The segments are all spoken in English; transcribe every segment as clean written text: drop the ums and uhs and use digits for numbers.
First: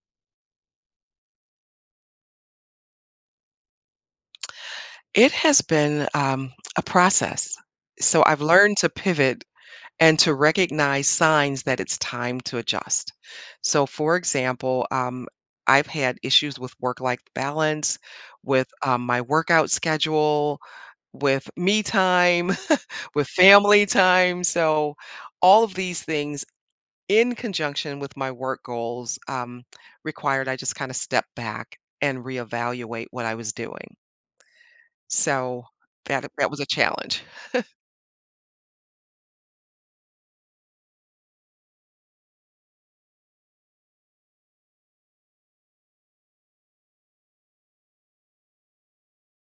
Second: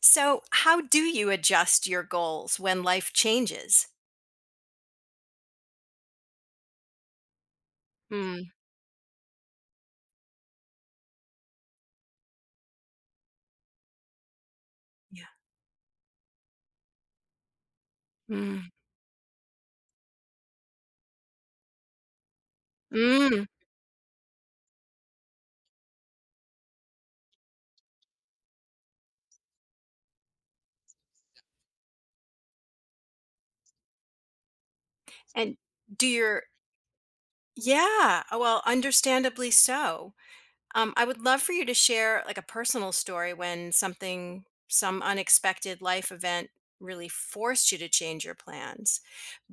So, how do you adjust your goals when life changes? It has been a process. So I've Mm. learned to pivot and to recognize signs that it's time to adjust. So, for example, Yeah. I've had issues with work-life balance, with, Mm. My workout schedule, with me time, with Mm. family time. So all of these things in conjunction with my work goals, required I just kinda step back and reevaluate what I was doing. And So Do that your that was a challenge. Yeah, well, understandably so. I would love for you to share like a personal story when something, some unexpected life event really forced you to change your plans.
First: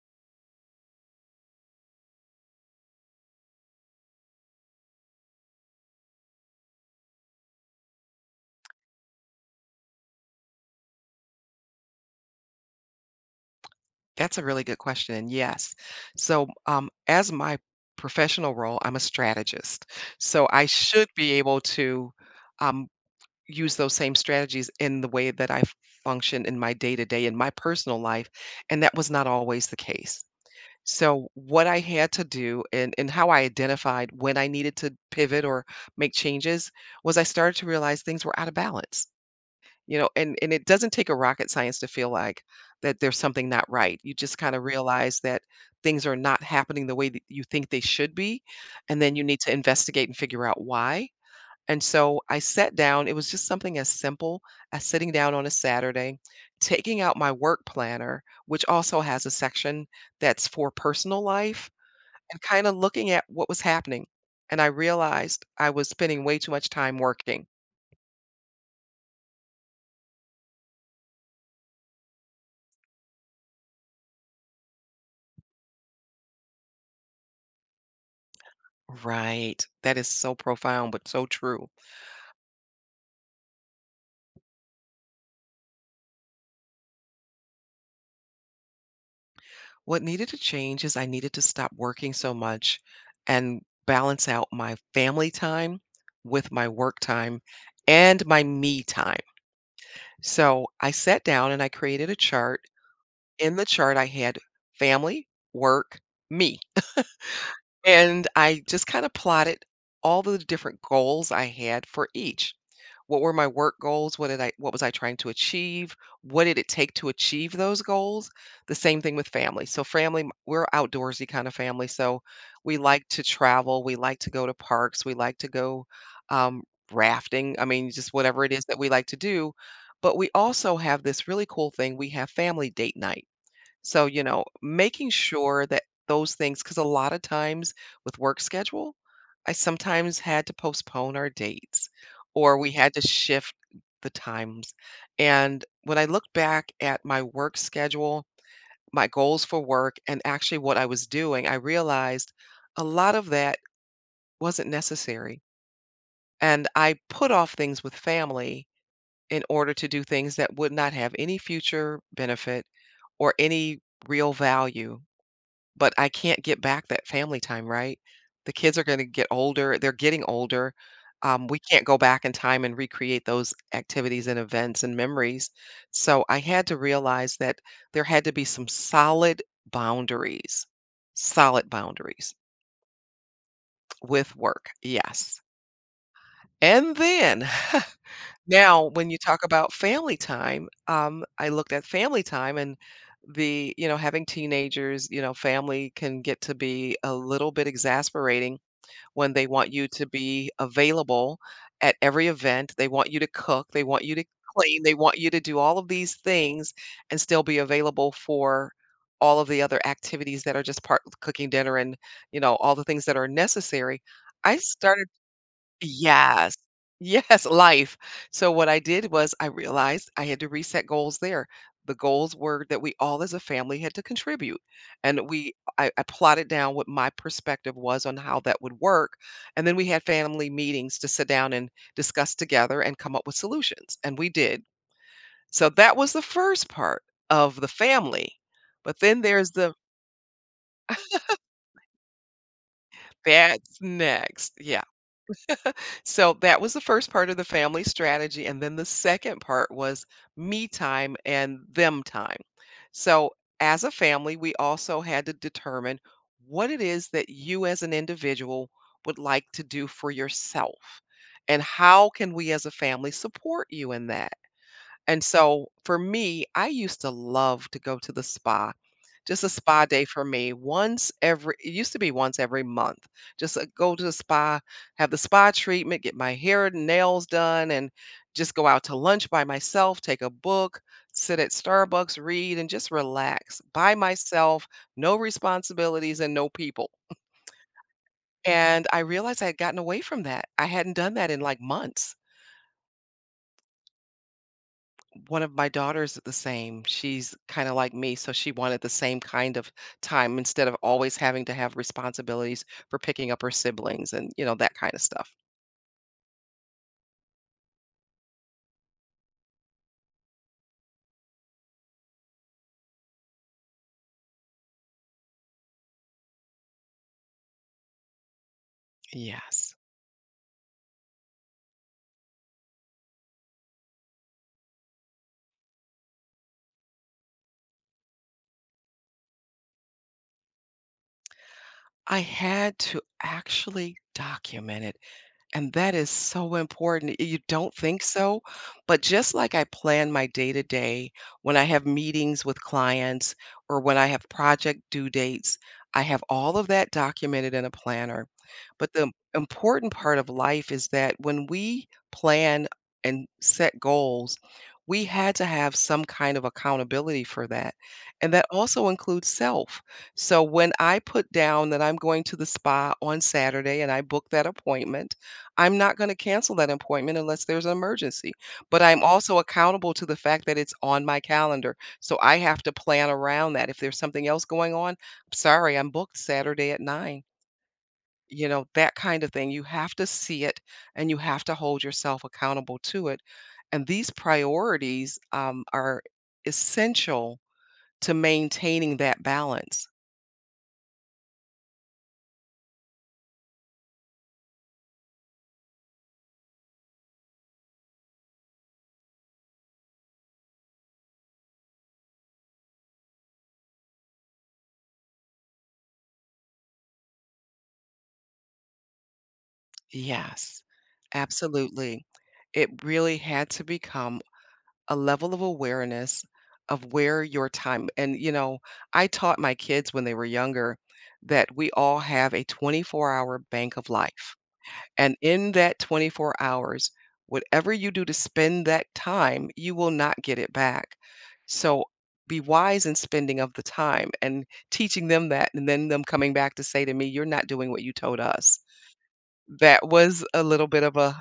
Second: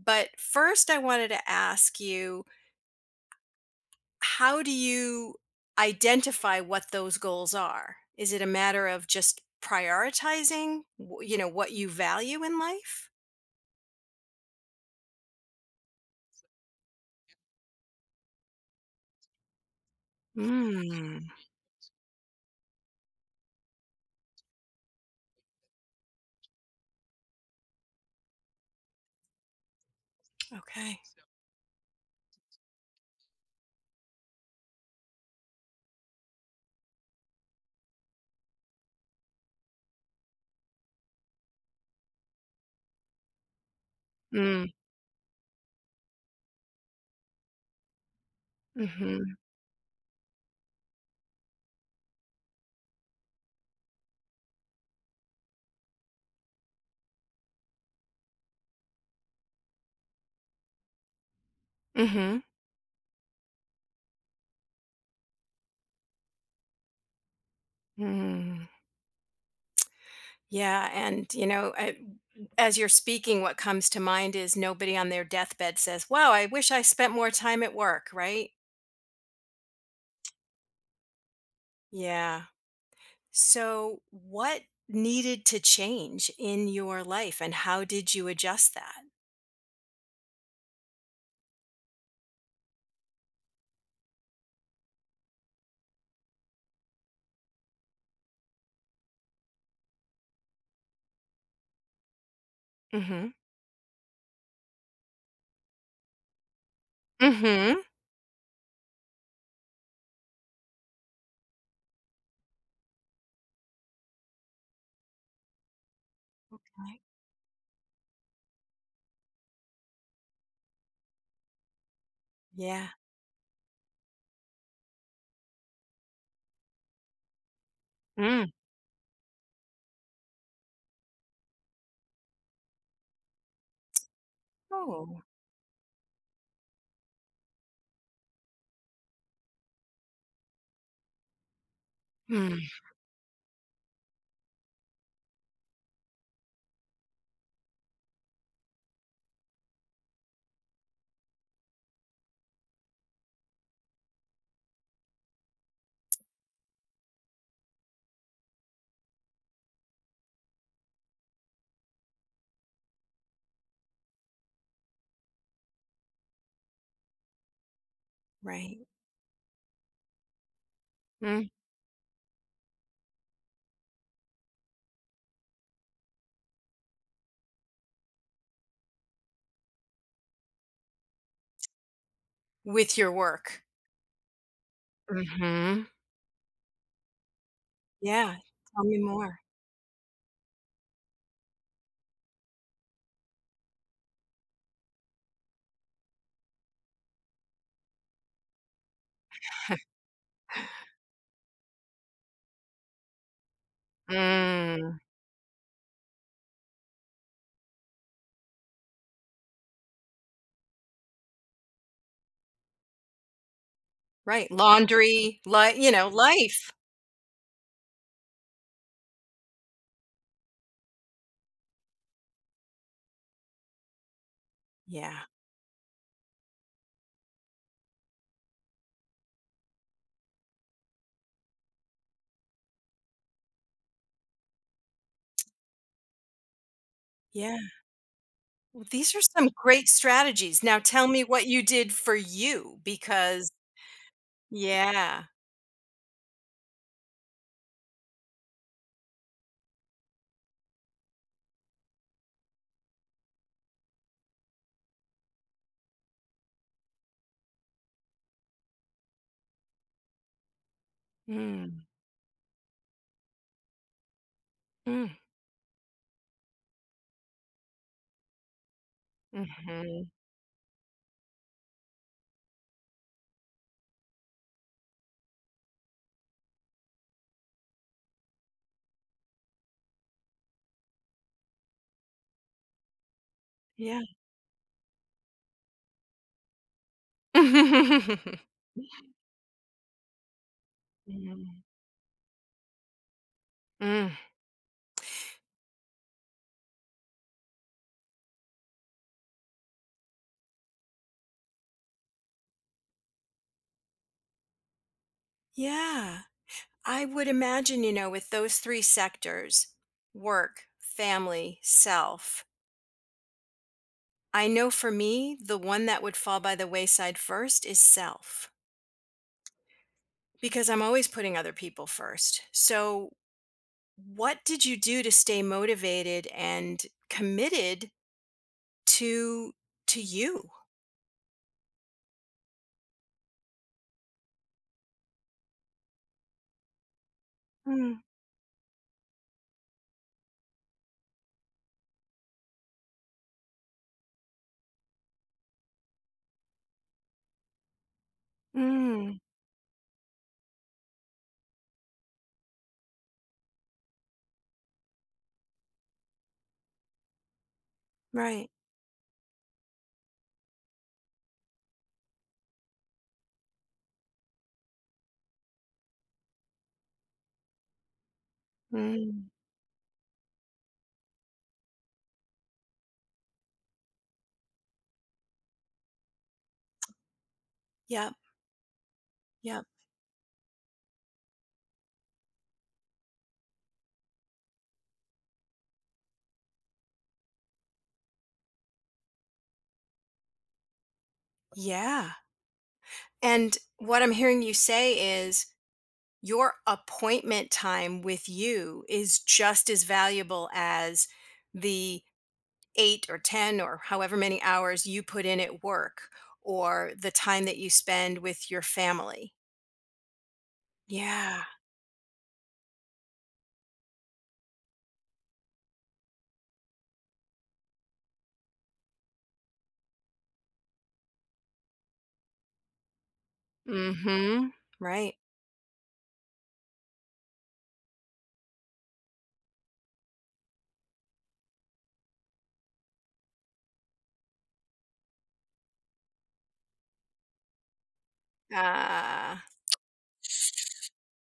But first, I wanted to ask you, how do you identify what those goals are? Is it a matter of just prioritizing, what you value in life? That's a really good question. And yes. So, as my professional role, I'm a strategist, so I should Mm. be able to, um, use those same strategies in the way that I function in my day-to-day, in my personal life, and that was not always the case. Okay. So what I had to do and how I identified when I needed to pivot or make changes was I started to realize things were out of balance. You know, and it doesn't take a rocket science to feel like that there's something not right. You just kind of Mm. realize that things are not happening the way that you think they should be, and then you Mm-hmm. need to investigate and figure out why. And so I sat down. It was just something as simple as sitting down on a Saturday, taking out my work planner, which also has a section that's for personal life, Mm-hmm. and kind of looking at what was happening. And I realized I was spending way too much time working. Mm. Yeah. And as you're speaking, what comes to mind is nobody on their deathbed says, "Wow, I wish I spent more time at work." Right? Right. That is so profound, but so true. Yeah. So, what needed to change in your life, and how did you adjust that? What needed to change is I needed to stop working so much and balance out my family time with my work time and my me time. So I sat down and I created a chart. Hmm. In the chart, I had family, work, me. Mhm. And I just kind of plotted all the different goals I had for each what were my work goals? What did I what was I trying to achieve? What did it take Right. to achieve those goals? The same thing with family. So family, we're outdoorsy kind of family. So we Yeah. like to travel, we like to go to parks, we like to go um rafting. I mean, just whatever Mm. it is that we like to do. But we also have this really cool thing. We have family date night. So, you know, making Oh. sure that those things, because a lot of times with work schedule, I sometimes had to postpone our dates Mm. or we had to shift the times. And when I look back at my work schedule, my goals for work, and actually what I was doing, I realized a lot of that wasn't necessary. And I put off things with family in order to do things that would not have any future benefit or any real value but I can't get back that family time, right? The Right. kids are gonna get older, they're getting older. Mm. We can't go back in time and recreate those activities and events and memories. So I had to realize that there had to be some boundaries, solid boundaries With your work. with work. Yes. Mhm. And then Yeah. Tell Now, me when you more. talk about family time, I looked at family time and the, you know, having teenagers, you know, family can get to be a little bit exasperating when they want you to be available at every event. They want you to cook, they want you to clean, they Mm. want you to do all of these things and still be available for all of the other activities that are just part cooking dinner and, you know, all the things that are necessary. Right. I started. Laundry. Like, Yes. life. Yes, life. So what I did was I realized I had to reset goals there. The goals were that we all as a family had to contribute. Yeah. And we I plotted down what my perspective was on how that would work. And then we had family meetings to sit down and discuss together and come up with solutions. And we did. So that was the first part Yeah. of the family. Well, But these are then some there's the great strategies. Now tell me what you did for you, because, that's next. Yeah. yeah. So that was the first part of the family strategy. And then the second part was me time and them time. So as a family, we also had to determine what it is that you as an individual would like to do for yourself. And Mm. how can we as a family support you in that? Mm. And so for me, I used to love to go to the spa. Just a spa day Mhm. for me once every it used to be once every month. Just go to the spa, have the spa treatment, get my hair and nails done and just go out to lunch by myself, take a book, sit at Starbucks, read and just relax by Yeah. myself, no responsibilities and no people. And I realized I had gotten away from that. I hadn't done that in like Mm. months. Mm. One of my daughters is the same. She's kinda like me, so she wanted the same kind of time instead of always having to have responsibilities for picking up her siblings and, you know, that kinda stuff. Yeah. I would imagine, you know, with those 3 sectors, work, family, self, I know for me, the one that would fall by the wayside first is self, Yes. because I'm always putting other people first. So, what did you do to stay motivated and committed to to you? I had to actually document it. And that is so important. You don't Mm. think so, but just like I plan my day to day, when I have meetings with clients or when I have project due dates, I have all of that documented in a planner. But the Mm. important part of life is that when we plan and set goals, we had to have some kind of accountability for that. And that Right. also includes self. So when I put down that I'm going to the spa on Saturday and I book that appointment, I'm not gonna cancel that appointment unless there's an emergency, but I'm Mm. also accountable to the fact that it's on my calendar, so I have to plan around that. If there's something else going on, "Sorry, I'm booked Saturday at 9." Yep, You know, that kind of thing. You yep. have to see it, and you have to hold yourself accountable to it, and these priorities, are essential to maintaining that balance. Yeah. And what I'm hearing you say is your appointment time with you is just as valuable as the 8 or 10 or however many hours you put in at work or the time that you spend with your family. Yes, Yeah. absolutely. It really had to become a level of awareness of where your time and you know, I taught my kids when they were younger that we all have a 24-hour bank of life. Mm-hmm. Right. And in that 24 hours, whatever you do to spend that time, you will not get it back. So be wise in spending of the time and teaching them that and then them coming back to say to me, "You're not doing what you told us." Ah, That was a little bit of a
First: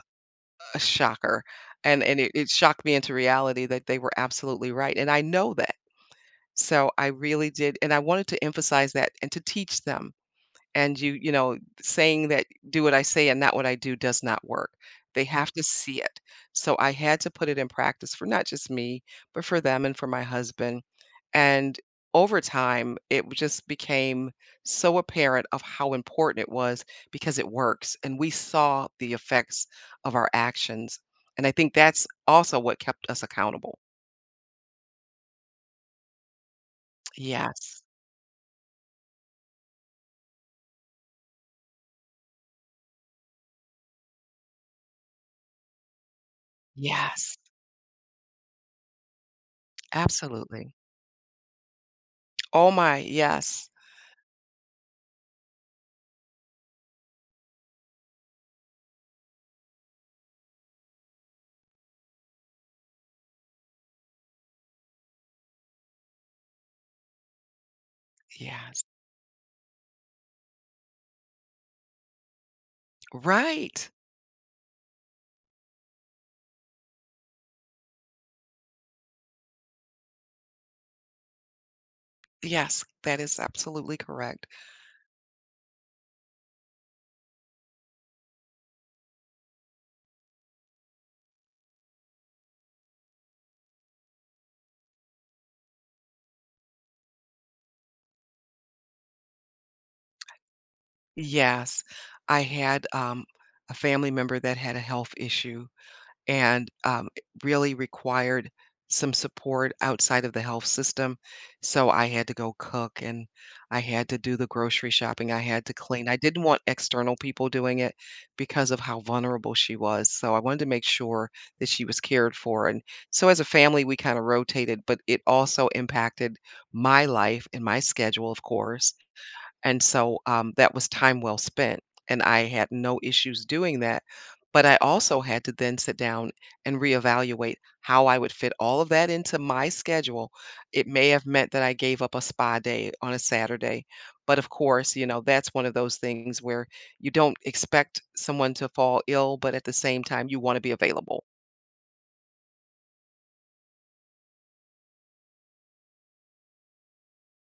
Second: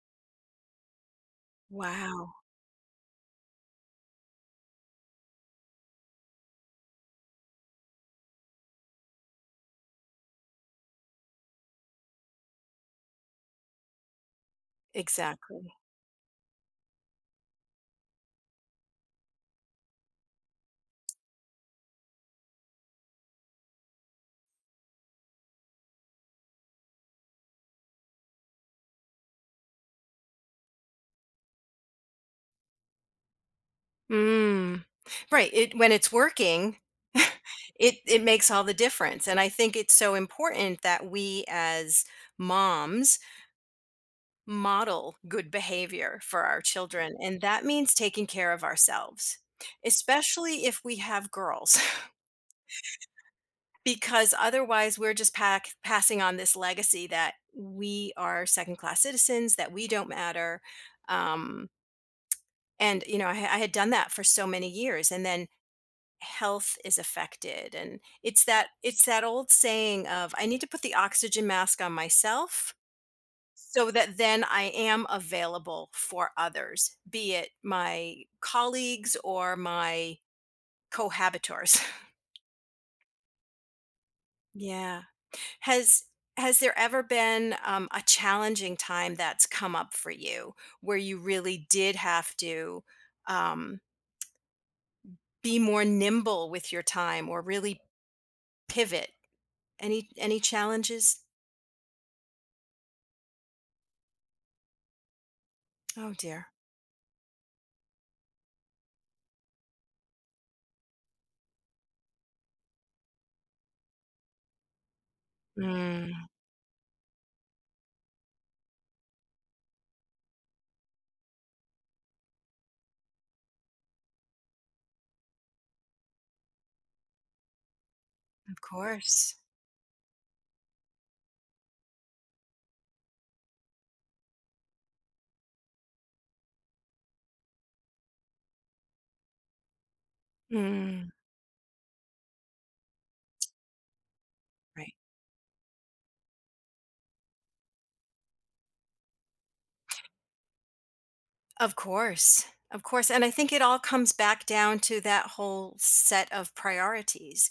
a shocker. And and it, wow. it shocked me into reality that they were absolutely right. And I know that. So I really did. And I wanted to emphasize that and to teach them, and you know, saying that do what I say and not what I do does not work. They have to Exactly. see it, so I had to put it in practice for not just me but for them and for my husband, and over time it just became so apparent of how important it was because it works, and we saw the effects of our actions, and I think that's also what kept us accountable. Mm. Right. It When it's working, Yes. it makes all the difference. And I think it's so important that we, as moms, model good behavior for our children. Yes, And that means taking care of ourselves, especially absolutely. if we have girls, Oh my, yes. because otherwise we're just passing on this legacy that we are second class citizens, that we don't matter. Um, and I had done that for so many years. And then health is affected, and it's that Yes. Old saying of I need to put the oxygen mask on myself so Right. that then I am available for others, be it my colleagues or my cohabitors. Yes, that is absolutely correct. Yeah. Has has there ever been a challenging time that's come up for you where you really did have to, um, be more nimble with your time or really pivot? Any challenges? Yes, I had a family member that had a health issue Oh dear. and it really required some support outside of the health system. So I had to go cook and I had to do the grocery shopping. I had to clean. I Mm. didn't want external people doing it because of how vulnerable she was. So I wanted to make sure that she was cared for. And so as a family, we kind of rotated, but it also impacted my life and my schedule, of Of course. course. And so, that was time well spent, and I had no issues doing that, but I also had to then sit down and reevaluate how I would fit all of that into my schedule. It Mm. may have meant that I gave up a spa day on a Saturday, but of Right. course, you know, that's one of those things where you don't expect someone to fall ill, but at the same time, you wanna be available. Of course. Of course. And I think it all comes back down to that whole set of priorities.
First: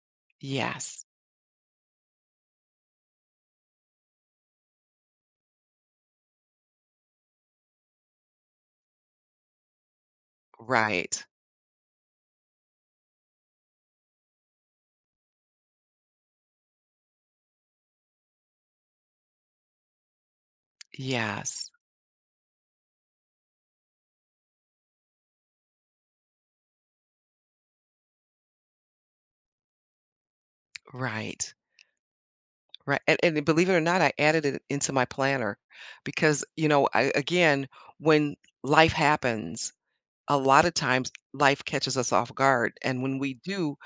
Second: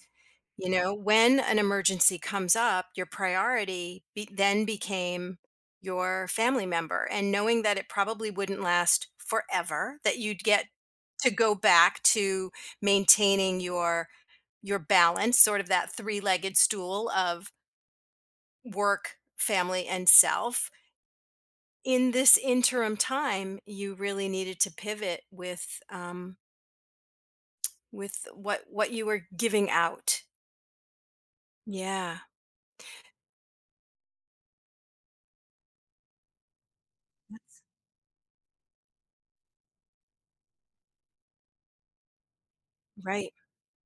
You know, Yes. when an emergency comes up, your priority then became your family member. And knowing that it probably wouldn't last forever, that you'd get Right. to go back to maintaining your balance, sort of that three-legged stool of work, family, and self. Yes. In this interim time, you really needed to pivot with, with what you were giving out. Right. Yeah, Right, and believe it or not, I added it into my planner because, you know, I that's again, when life happens, a lot of times life catches us off guard, and when right. we do,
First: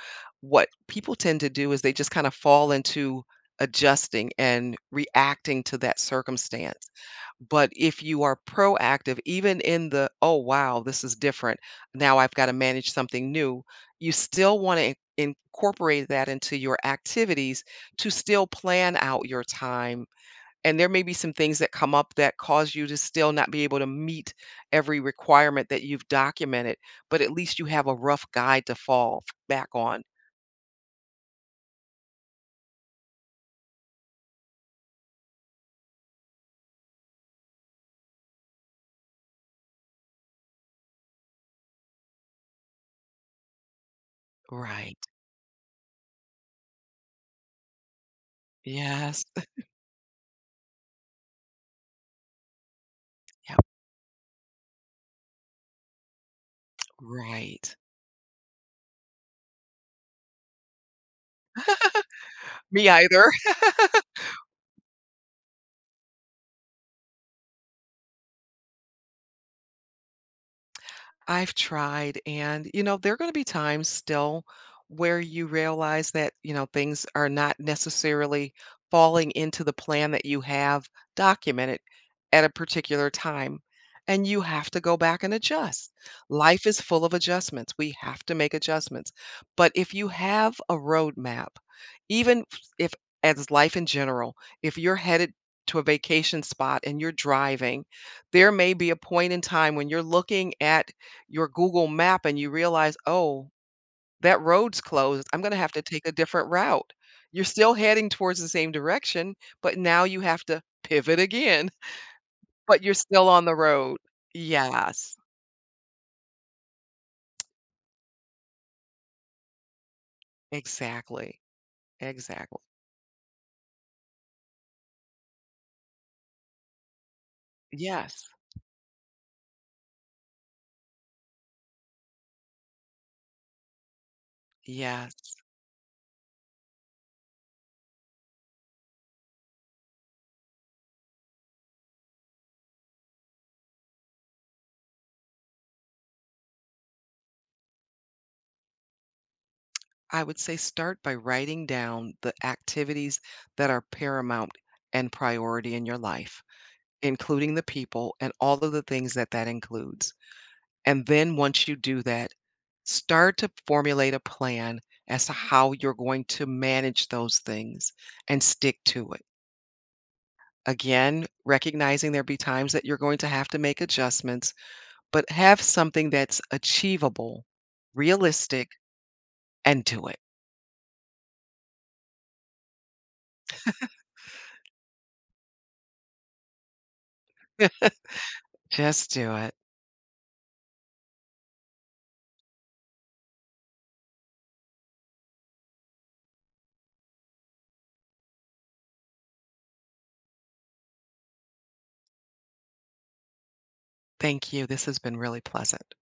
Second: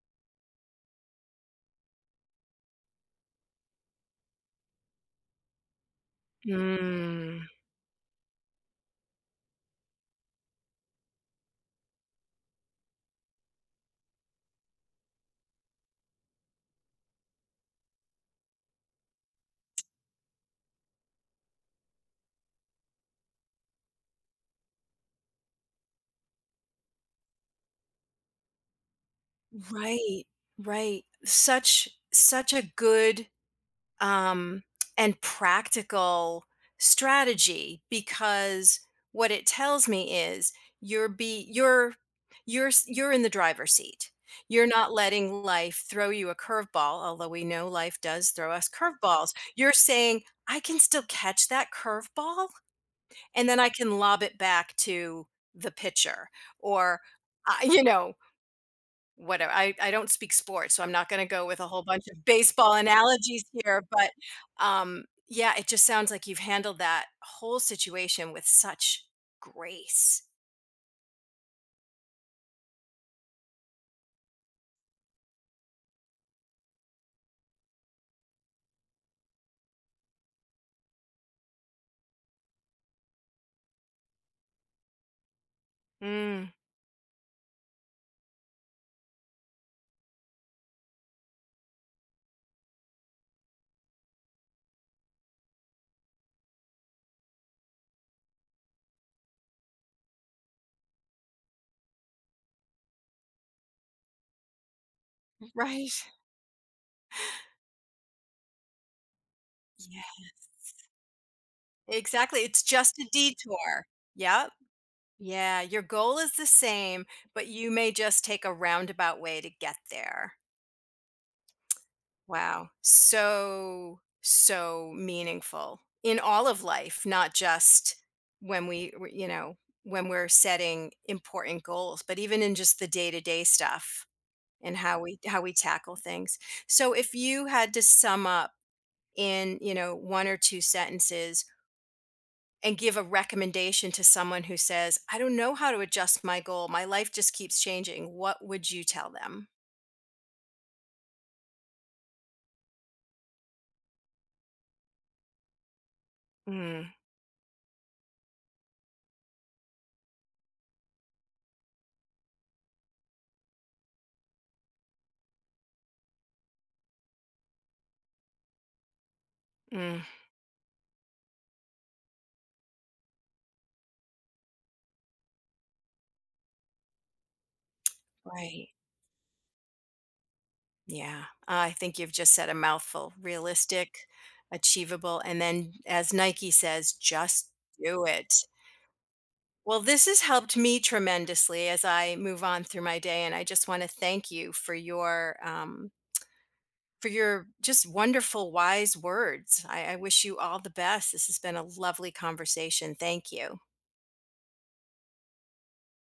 what people tend to do is they just kind of fall into adjusting and reacting to that circumstance. Mm. But if you are proactive, even in the, "Oh, wow, this is different. Now I've gotta manage something new," you still wanna incorporate that into your activities to still plan out your time. And there may be some things that come up that cause you to still not be able to meet every requirement that you've documented, but at least you have a rough guide to fall back on. Right, right. Such a good um, and practical strategy, because what it tells me is you're be you're s- you're in the driver's seat. You're not Right. letting life throw you a curveball, although we know life does throw us Yes. curveballs. You're saying, I can still catch that curveball, and Yep. then I can lob it back to the pitcher, or, uh, Right. you know, whatever. I don't speak sports, so I'm not gonna go with a whole bunch of baseball Me either. analogies here, but, um, yeah, it just sounds like you've handled that whole situation with such grace. I've tried, and, you know, there're gonna be times still where you realize that, you know, things are not necessarily falling into the plan that you have documented at a particular time, and you have to go back and adjust. Mm. Life is full of adjustments. We have to make adjustments. But if you have a roadmap, even f if as life in general, if you're headed to a vacation spot and you're driving, there may be a point in time when you're looking at your Google map and you realize, "Oh, that road's closed. I'm gonna have to Right. take a different route." You're still heading towards the same direction, but Yeah, now you have to pivot again, exactly, it's but you're just a still on the detour. road. Yep. Yes, Yeah, your goal is the same, but you may just take a roundabout way to get there. exactly, exactly. Wow. So, so meaningful in all of life, not just Yes, when we, w- you know, when we're setting important goals, but even in just the day-to-day stuff and how we yes. how we tackle things. So if you had to sum up in, you know, one or two sentences and give a recommendation to someone who says, "I don't know how to adjust my goal. My life just keeps changing." What would you tell them? I would say start by writing down the activities that are paramount and priority in your life, Mm. including the people and all of the things that that includes. And then once you do that, start to formulate a plan as to how you're going to manage those things and stick to it. Mm. Again, recognizing there be times that you're going to have to make adjustments, but have something that's achievable, Right. realistic, and do it. Yeah, I think you've just said a mouthful. Realistic, achievable, and then as Nike says, just do it. Just do it. Well, this has helped me tremendously as I move on through my day, and I just want to thank you for your just wonderful, wise words. I wish you all the best. This has been a lovely conversation. Thank you. Thank you. This has been really pleasant.